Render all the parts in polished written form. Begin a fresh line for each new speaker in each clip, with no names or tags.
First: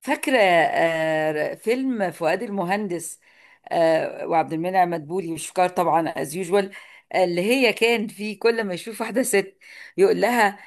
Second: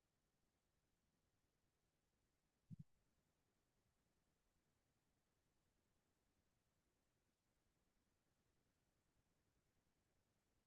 فاكرة فيلم فؤاد المهندس، وعبد المنعم مدبولي وشكار طبعا از يوجوال، اللي هي كان فيه كل ما يشوف واحدة ست يقول لها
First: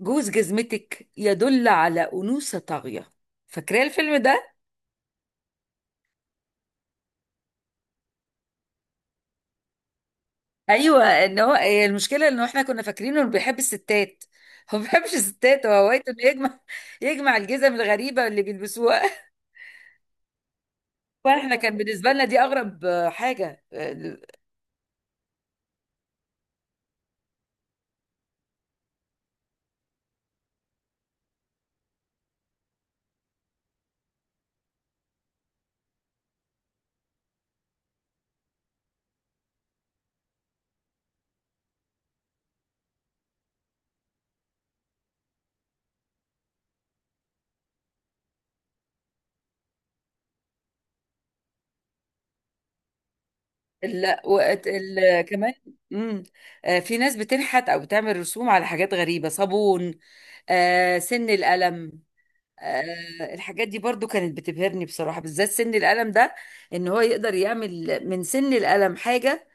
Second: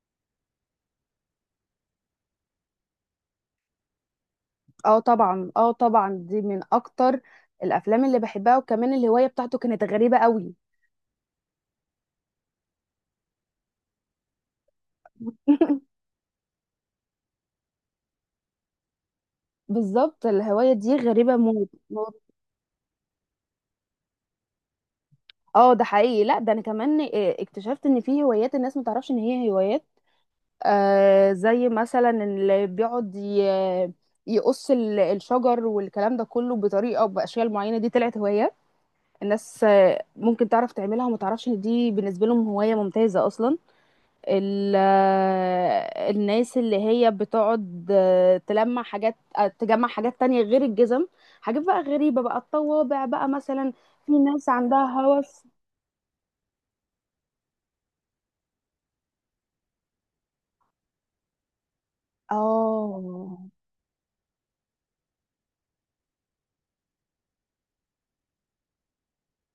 جوز جزمتك يدل على أنوثة طاغية. فاكرة الفيلم ده؟
اه طبعا، اه طبعا، دي من اكتر الافلام اللي بحبها، وكمان الهوايه بتاعته كانت غريبه قوي.
ايوه، ان هو هي المشكلة انه احنا كنا فاكرينه انه بيحب الستات. هو ما بيحبش الستات، هو هوايته انه يجمع الجزم الغريبة اللي بيلبسوها.
بالظبط الهوايه دي غريبه
واحنا
موت
كان بالنسبة
موت.
لنا دي اغرب حاجة.
اه، ده حقيقي. لا ده انا كمان اكتشفت ان في هوايات الناس ما تعرفش ان هي هوايات. زي مثلا اللي بيقعد يقص الشجر والكلام ده كله بطريقه او باشكال معينه. دي طلعت هوايه الناس، ممكن تعرف تعملها وما تعرفش ان دي بالنسبه لهم هوايه ممتازه اصلا. ال- الناس اللي هي بتقعد تلمع حاجات، تجمع حاجات تانية غير الجزم، حاجات بقى غريبة، بقى الطوابع بقى مثلا. في
لا
ناس
وقت
عندها هوس.
كمان. امم. آه، في ناس بتنحت او بتعمل رسوم على حاجات غريبه، صابون، آه سن القلم. آه،
اه،
الحاجات دي برضو كانت بتبهرني بصراحه، بالذات سن القلم ده، ان هو يقدر يعمل من سن القلم حاجه.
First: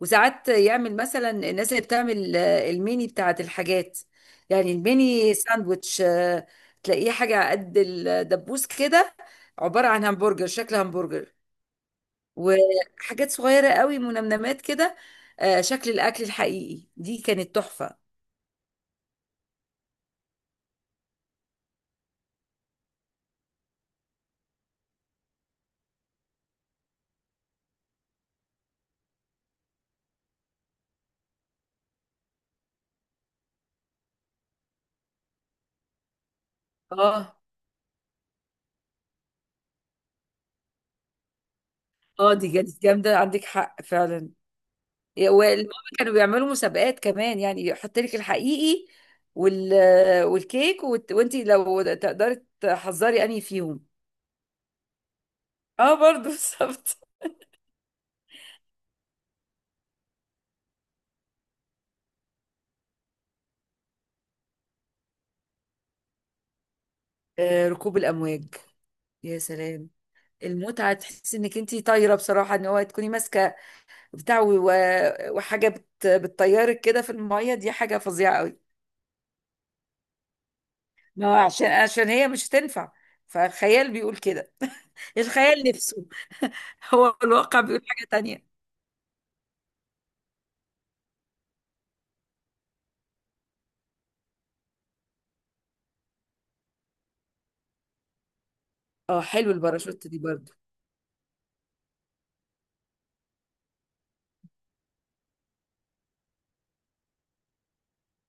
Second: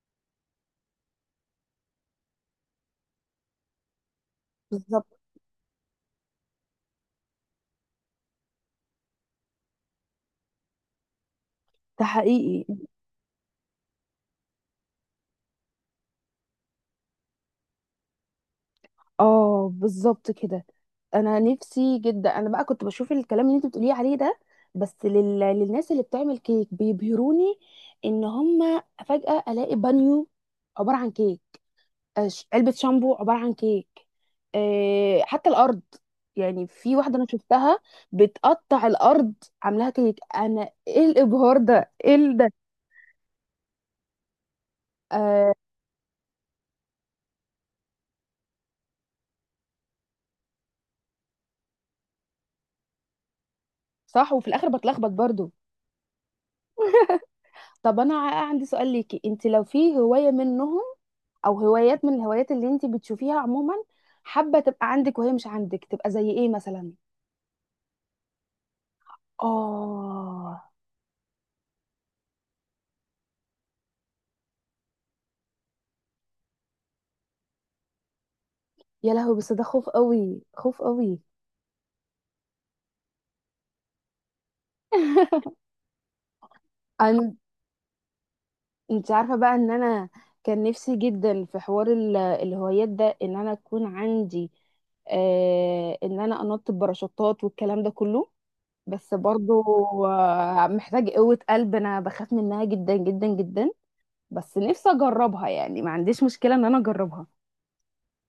وساعات يعمل مثلا الناس اللي بتعمل الميني بتاعت الحاجات، يعني
بالظبط.
الميني ساندويتش. آه، تلاقيه حاجه على قد الدبوس كده، عباره عن همبرجر، شكل همبرجر.
ده حقيقي.
وحاجات صغيرة قوي، منمنمات كده. شكل الأكل الحقيقي، دي كانت تحفة.
اه، بالظبط كده. انا نفسي جدا، انا بقى كنت بشوف الكلام اللي انت بتقوليه عليه ده، بس للناس اللي بتعمل كيك بيبهروني. ان هم فجأة الاقي بانيو عبارة عن كيك، علبة شامبو عبارة عن كيك، حتى الأرض. يعني في واحدة أنا
اه.
شفتها بتقطع الأرض، عاملاها كيك. أنا إيه الإبهار ده؟ إيه
اه
ده؟
دي كانت جامدة، عندك حق فعلا.
آه،
والماما كانوا بيعملوا مسابقات كمان، يعني يحط لك الحقيقي وال... والكيك وانت لو تقدري تحذري انهي فيهم.
صح. وفي الآخر بتلخبط برضو.
اه برضو بالظبط.
طب أنا عندي سؤال ليكي. أنت لو في هواية منهم أو هوايات من الهوايات اللي أنت بتشوفيها عموما حابة تبقى عندك وهي مش عندك، تبقى زي إيه مثلا؟
ركوب الأمواج، يا سلام!
آه،
المتعة تحسي انك انتي طايرة بصراحة، ان هو تكوني ماسكة بتاع و- وحاجة بتطيرك كده في المية، دي حاجة فظيعة قوي.
يا لهوي، بس ده خوف قوي، خوف قوي.
ما هو عشان هي مش هتنفع، فالخيال بيقول كده. الخيال نفسه. هو الواقع بيقول حاجة تانية.
انت عارفة بقى ان انا كان نفسي جدا في حوار الهوايات ده ان انا اكون عندي، آه، ان انا انط بباراشوتات والكلام ده كله. بس
اه، حلو
برضو
الباراشوت دي برضو.
محتاج قوة قلب. انا بخاف منها جدا جدا جدا، بس نفسي اجربها. يعني ما عنديش مشكلة ان انا اجربها.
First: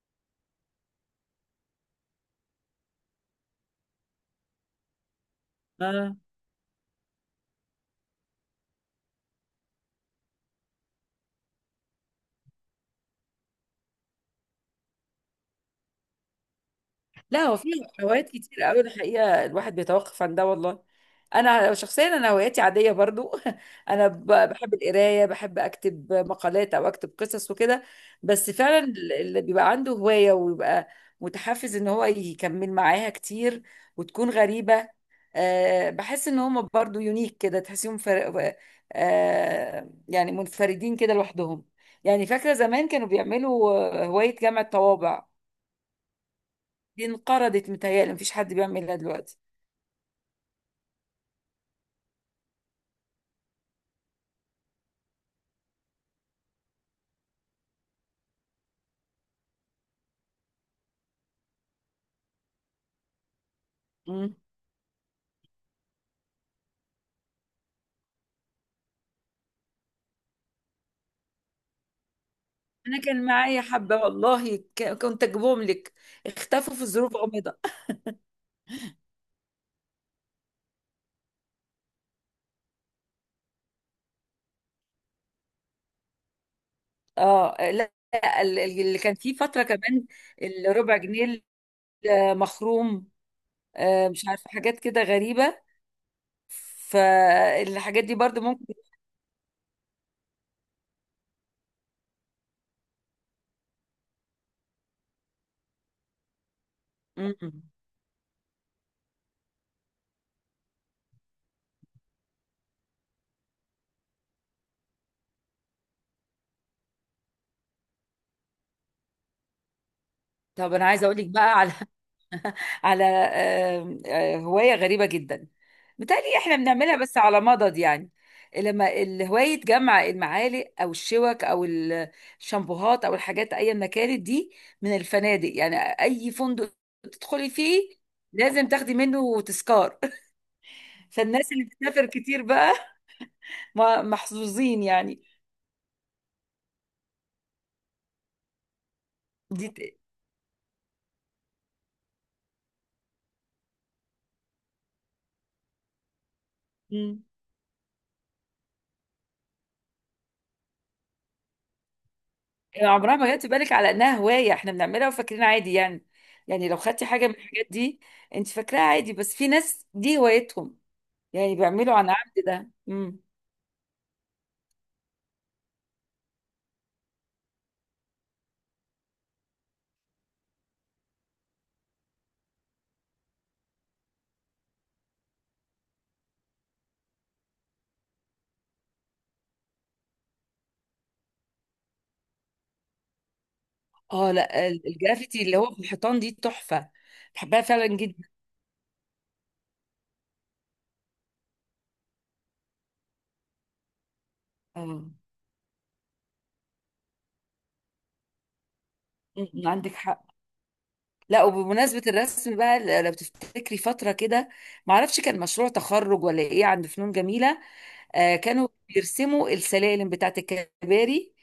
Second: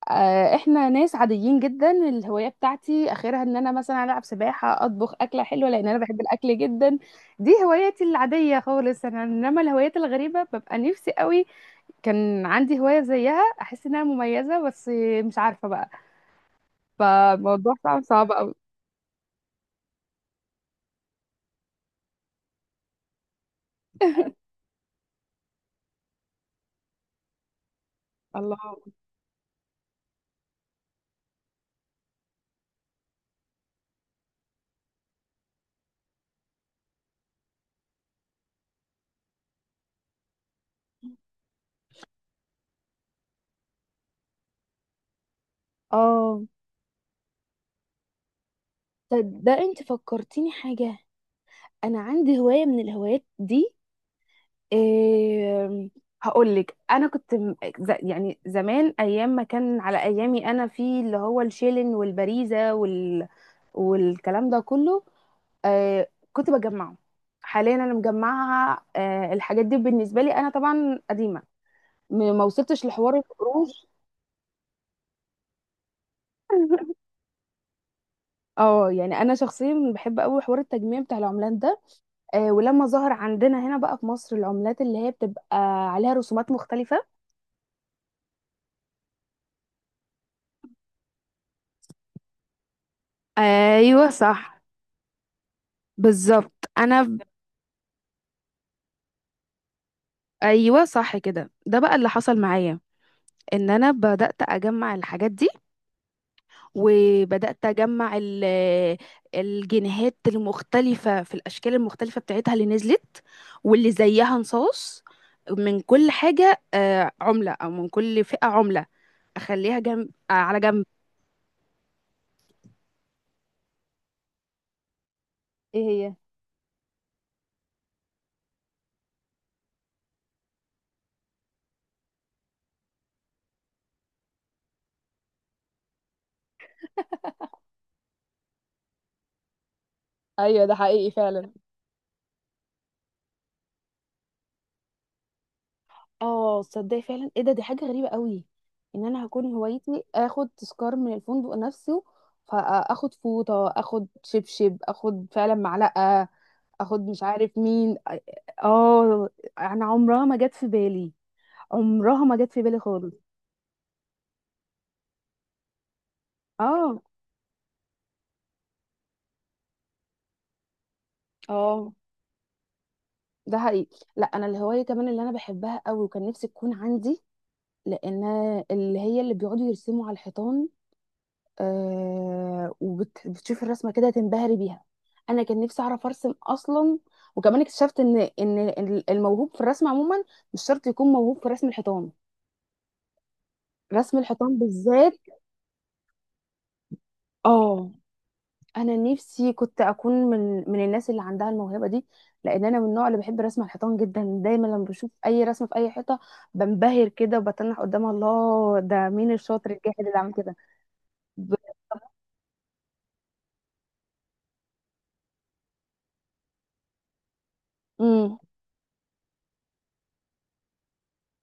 احنا ناس عاديين جدا. الهوايه بتاعتي اخرها ان انا مثلا العب سباحه، اطبخ اكله حلوه لان انا بحب الاكل جدا. دي هواياتي العاديه خالص انا. انما الهوايات الغريبه، ببقى نفسي قوي كان عندي هوايه زيها، احس انها مميزه، بس مش عارفه بقى.
لا هو في
فالموضوع صعب،
هوايات
صعب قوي.
كتير قوي الحقيقه، الواحد بيتوقف عن ده والله. انا شخصيا انا هواياتي عاديه برضو. انا بحب القرايه، بحب اكتب مقالات او اكتب قصص وكده. بس
الله، اه.
فعلا اللي بيبقى عنده هوايه ويبقى متحفز ان هو يكمل معاها كتير وتكون غريبه، أه بحس ان هم برضو يونيك كده، تحسيهم أه، يعني منفردين كده لوحدهم. يعني فاكره زمان كانوا بيعملوا هوايه جمع الطوابع،
اه،
دي انقرضت متهيألي، مفيش حد بيعملها دلوقتي.
طب ده انت فكرتيني حاجة. انا عندي هواية من الهوايات دي. إيه؟ هقول لك. انا كنت يعني زمان ايام ما كان على ايامي انا، في اللي هو الشيلن والبريزه
مم.
والكلام ده كله، كنت بجمعه. حاليا انا مجمعها، الحاجات دي بالنسبه لي انا طبعا قديمه. ما وصلتش
انا
لحوار
كان معايا
القروش.
حبة والله، كنت اجيبهم لك، اختفوا في ظروف غامضة.
اه، يعني انا شخصيا بحب قوي حوار التجميع بتاع العملات ده. ولما ظهر عندنا هنا بقى في مصر العملات اللي هي بتبقى عليها رسومات مختلفه.
اه لا لا، اللي كان فيه فترة كمان، الربع جنيه المخروم،
ايوه
مش عارفة
صح.
حاجات كده غريبة،
بالظبط انا
فالحاجات دي برضو ممكن.
ايوه، صح كده. ده بقى اللي حصل معايا، ان انا بدات اجمع الحاجات دي،
م- م.
وبدات اجمع الجنيهات المختلفه في الاشكال المختلفه بتاعتها اللي نزلت، واللي زيها نصاص. من كل حاجه، عمله او من كل فئه عمله، اخليها جنب، على
طب
جنب.
انا عايزة اقول لك بقى على هواية غريبة جدا.
ايه هي؟
متهيألي احنا بنعملها بس على مضض يعني، لما الهواية جمع المعالق أو الشوك أو الشامبوهات أو الحاجات أيا ما كانت دي، من الفنادق، يعني أي فندق تدخلي فيه لازم تاخدي منه تذكار.
ايوه، ده حقيقي فعلا.
فالناس اللي بتسافر كتير بقى محظوظين يعني.
اه، تصدقي فعلا، ايه ده؟ دي حاجه غريبه قوي، ان انا هكون
دي
هوايتي اخد تذكار من الفندق نفسه. فاخد فوطه، اخد شبشب، اخد فعلا معلقه، اخد مش عارف مين. اه، انا عمرها ما جت في بالي، عمرها ما جت في بالي خالص.
عمرها ما جت في بالك على انها هوايه احنا بنعملها وفاكرين عادي يعني. يعني لو
اه،
خدتي حاجه من الحاجات دي، انت فاكراها عادي، بس في ناس دي هوايتهم، يعني
اه،
بيعملوا عن عمد ده. امم.
ده حقيقي. لا انا الهوايه كمان اللي انا بحبها قوي وكان نفسي تكون عندي، لان اللي هي اللي بيقعدوا يرسموا على الحيطان. وبتشوفي الرسمه كده تنبهري بيها. انا كان نفسي اعرف ارسم اصلا. وكمان اكتشفت ان الموهوب في الرسم عموما مش شرط يكون موهوب في رسم الحيطان، رسم
اه،
الحيطان
لا
بالذات.
الجرافيتي اللي هو في الحيطان دي تحفه، بحبها فعلا
اه،
جدا.
انا نفسي كنت اكون من الناس اللي عندها الموهبه دي. لان انا من النوع اللي بحب رسم الحيطان جدا. دايما لما
اه،
بشوف اي رسمه في اي حيطه بنبهر كده وبتنح قدامها. الله، ده مين
أمم،
الشاطر
عندك
الجاحد اللي
حق.
عمل كده؟
لا
ب...
وبمناسبه الرسم بقى، لو تفتكري فتره كده، ما اعرفش كان مشروع تخرج ولا ايه عند فنون جميله،
امم،
كانوا بيرسموا السلالم بتاعت الكباري،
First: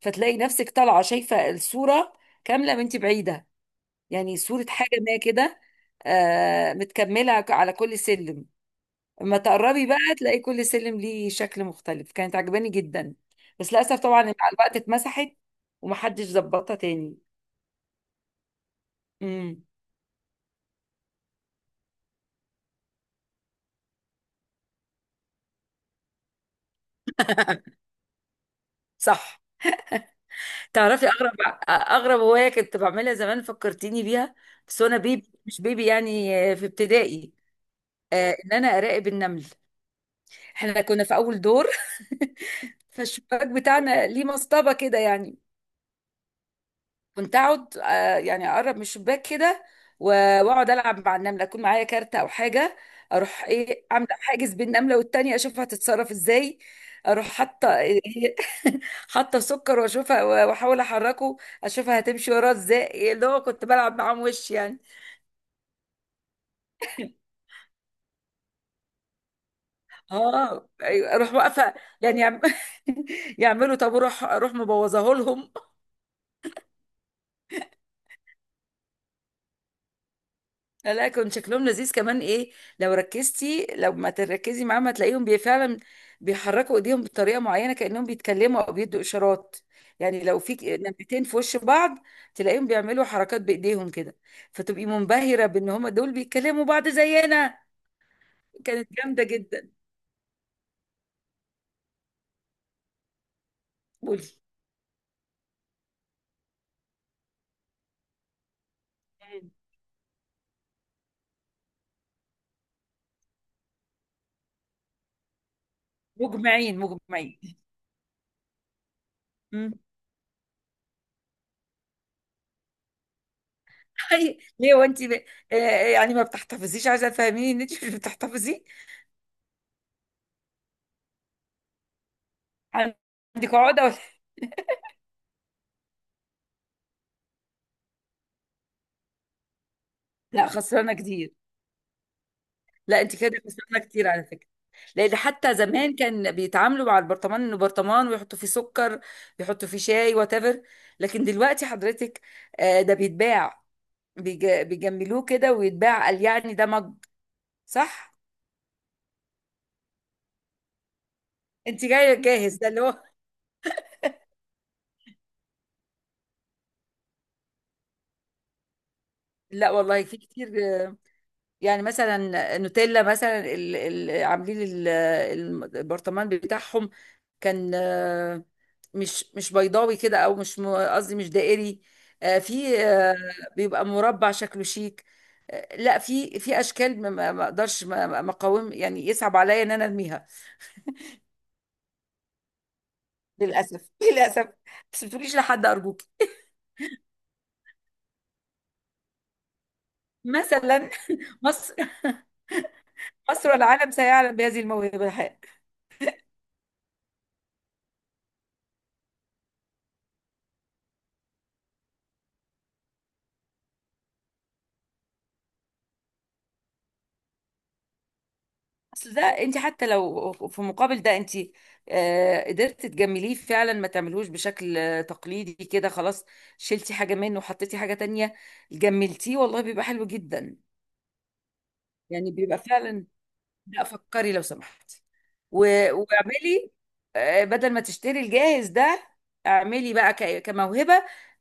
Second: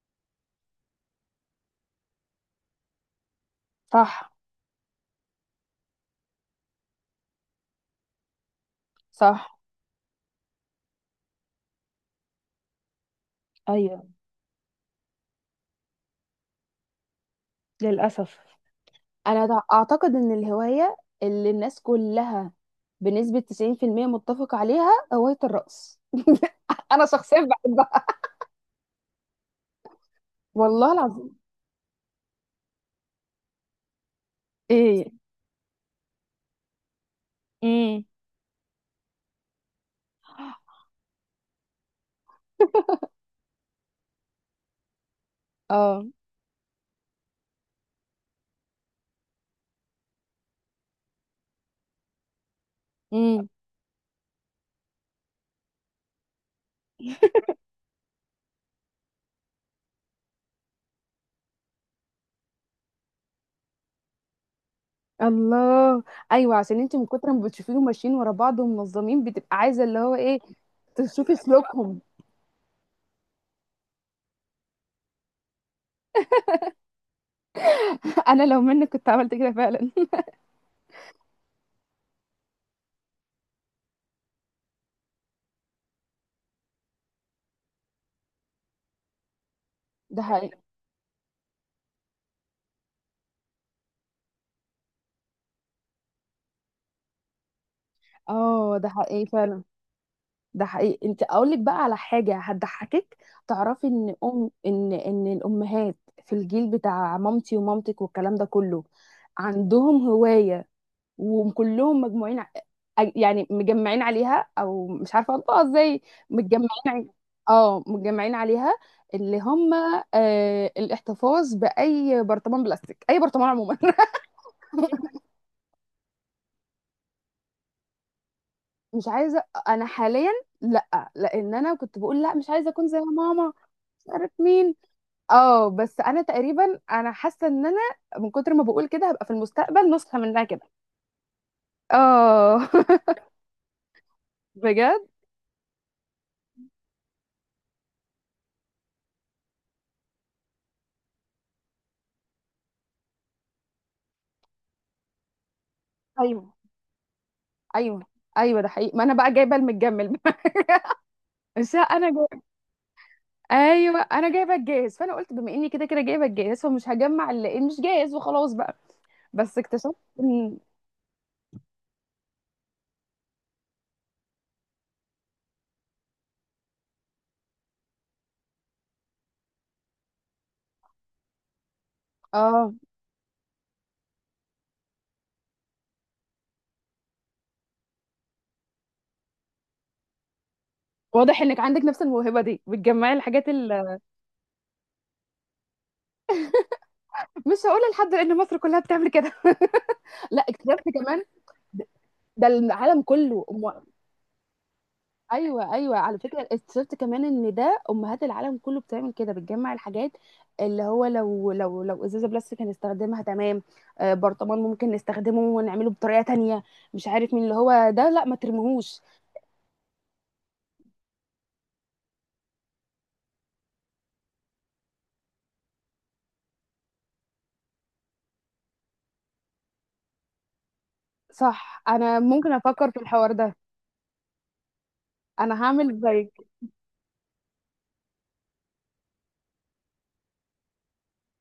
فتلاقي نفسك طالعه شايفه الصوره كامله وانت بعيده،
صح،
يعني صوره حاجه ما كده، متكمله على كل سلم. اما
صح،
تقربي بقى تلاقي كل سلم ليه شكل مختلف، كانت عجباني جدا. بس للاسف
ايوه،
طبعا مع الوقت اتمسحت ومحدش ظبطها تاني.
للاسف. انا
امم.
اعتقد ان الهواية اللي الناس كلها بنسبة 90% متفق عليها هواية الرقص. انا شخصيا بحبها،
صح،
والله
تعرفي اغرب
العظيم.
اغرب هوايه كنت بعملها زمان فكرتيني بيها، بس وانا
ايه؟
بيبي، مش بيبي يعني، في ابتدائي،
امم.
ان انا اراقب النمله. احنا كنا في اول دور. فالشباك بتاعنا ليه مصطبه كده يعني،
اه.
كنت اقعد، يعني اقرب من الشباك كده واقعد العب مع النمله، اكون معايا كارت او حاجه، اروح
امم.
ايه عامله حاجز بين النمله والتانيه، اشوفها هتتصرف ازاي. اروح حاطه حاطه سكر واشوفها واحاول احركه، اشوفها هتمشي وراه ازاي، إيه اللي هو كنت بلعب معاهم وش يعني.
الله، ايوه، عشان انت من كتر ما بتشوفيهم ماشيين ورا بعض ومنظمين، بتبقى عايزه اللي هو ايه،
اه أيوة، اروح
تشوفي
واقفه
سلوكهم.
يعني يعملوا طابور اروح، أروح مبوظاه لهم.
انا لو منك كنت عملت كده فعلا.
لا لا، كان شكلهم لذيذ كمان، ايه لو ركزتي، لو ما تركزي معاهم هتلاقيهم بي فعلا بيحركوا ايديهم بطريقه معينه، كانهم بيتكلموا او بيدوا اشارات.
ده
يعني لو في
حقيقي.
نمرتين في وش بعض، تلاقيهم بيعملوا حركات بايديهم كده، فتبقي منبهره بان هم دول بيتكلموا بعض زينا.
اه، ده
كانت جامده
حقيقي فعلا.
جدا.
ده حقيقي. انت اقول لك بقى على حاجه هتضحكك. تعرفي ان
قولي.
ام ان ان الامهات في الجيل بتاع مامتي ومامتك والكلام ده كله،
مم.
عندهم هوايه وكلهم مجموعين يعني مجمعين عليها، او مش عارفه انطقها ازاي. متجمعين
مجمعين
ع-
مجمعين.
اه متجمعين عليها، اللي
مم.
هم الاحتفاظ باي برطمان بلاستيك، اي برطمان عموما.
ليه وانت آه، يعني ما بتحتفظيش، عايزه تفهميني ان انت مش بتحتفظي،
مش عايزه انا حاليا. لا، لان انا كنت بقول لا مش عايزه اكون زي ماما،
عندك عقده ولا.
مش عارف مين. اه، بس انا تقريبا انا حاسه ان انا من كتر ما بقول كده هبقى في المستقبل نسخه منها
لا
كده.
خسرانه كتير.
اه.
لا انت كده خسرانه كتير على فكره،
بجد.
لان حتى زمان كان بيتعاملوا مع البرطمان انه برطمان، ويحطوا فيه سكر، يحطوا فيه شاي وات ايفر، لكن دلوقتي حضرتك ده بيتباع، بيجملوه كده ويتباع، قال يعني
ايوه،
ده مج.
ايوه،
صح.
ايوه، ده حقيقي. ما انا بقى جايبه المتجمل. مش
انت
انا
جايه
جايبه.
جاهز، ده اللي هو.
ايوه، انا جايبه الجاهز. فانا قلت بما اني كده كده جايبه الجاهز، فمش هجمع اللي إيه، مش جاهز وخلاص بقى. بس
لا
اكتشفت
والله في كتير،
ان...
يعني مثلا نوتيلا مثلا عاملين ال- البرطمان بتاعهم كان، مش مش بيضاوي كده، او مش قصدي مش دائري، آه،
اه،
في آه، بيبقى مربع، شكله شيك، لا في في اشكال ما اقدرش، مقاوم يعني، يصعب عليا ان انا ارميها.
واضح انك عندك نفس الموهبه دي، بتجمعي الحاجات
للاسف
اللي...
للاسف. بس ما تقوليش لحد ارجوك.
مش هقولها لحد لان مصر كلها بتعمل كده. لا، اكتشفت
مثلا،
كمان
مصر،
ده العالم كله.
مصر والعالم سيعلم بهذه الموهبه.
ايوه، ايوه على فكره. اكتشفت كمان ان ده امهات العالم كله بتعمل كده، بتجمع الحاجات. اللي هو لو ازازه بلاستيك هنستخدمها تمام، آه، برطمان ممكن نستخدمه ونعمله بطريقه تانية، مش عارف مين. اللي هو ده لا ما ترميهوش.
اصل ده انت حتى لو في مقابل ده انت، قدرت تجمليه فعلا، ما تعملهوش بشكل تقليدي كده خلاص، شلتي حاجة منه وحطيتي حاجة تانية، جملتيه، والله بيبقى حلو جدا،
صح، انا
يعني
ممكن
بيبقى
افكر في
فعلا.
الحوار ده.
لا فكري لو سمحتي
انا
و-
هعمل زيك.
واعملي، بدل ما تشتري الجاهز ده، اعملي بقى كموهبة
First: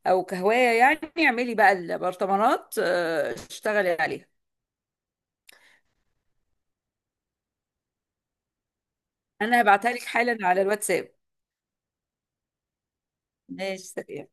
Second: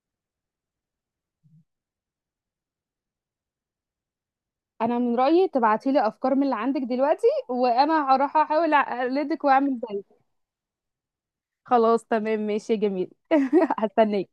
او كهواية يعني، اعملي بقى البرطمانات، اشتغلي عليها.
انا من رايي تبعتي لي افكار من اللي عندك دلوقتي، وانا هروح احاول اقلدك
انا
واعمل
هبعتها لك
زيك.
حالا على الواتساب.
خلاص، تمام، ماشي، جميل.
ماشي، سلام.
هستناك.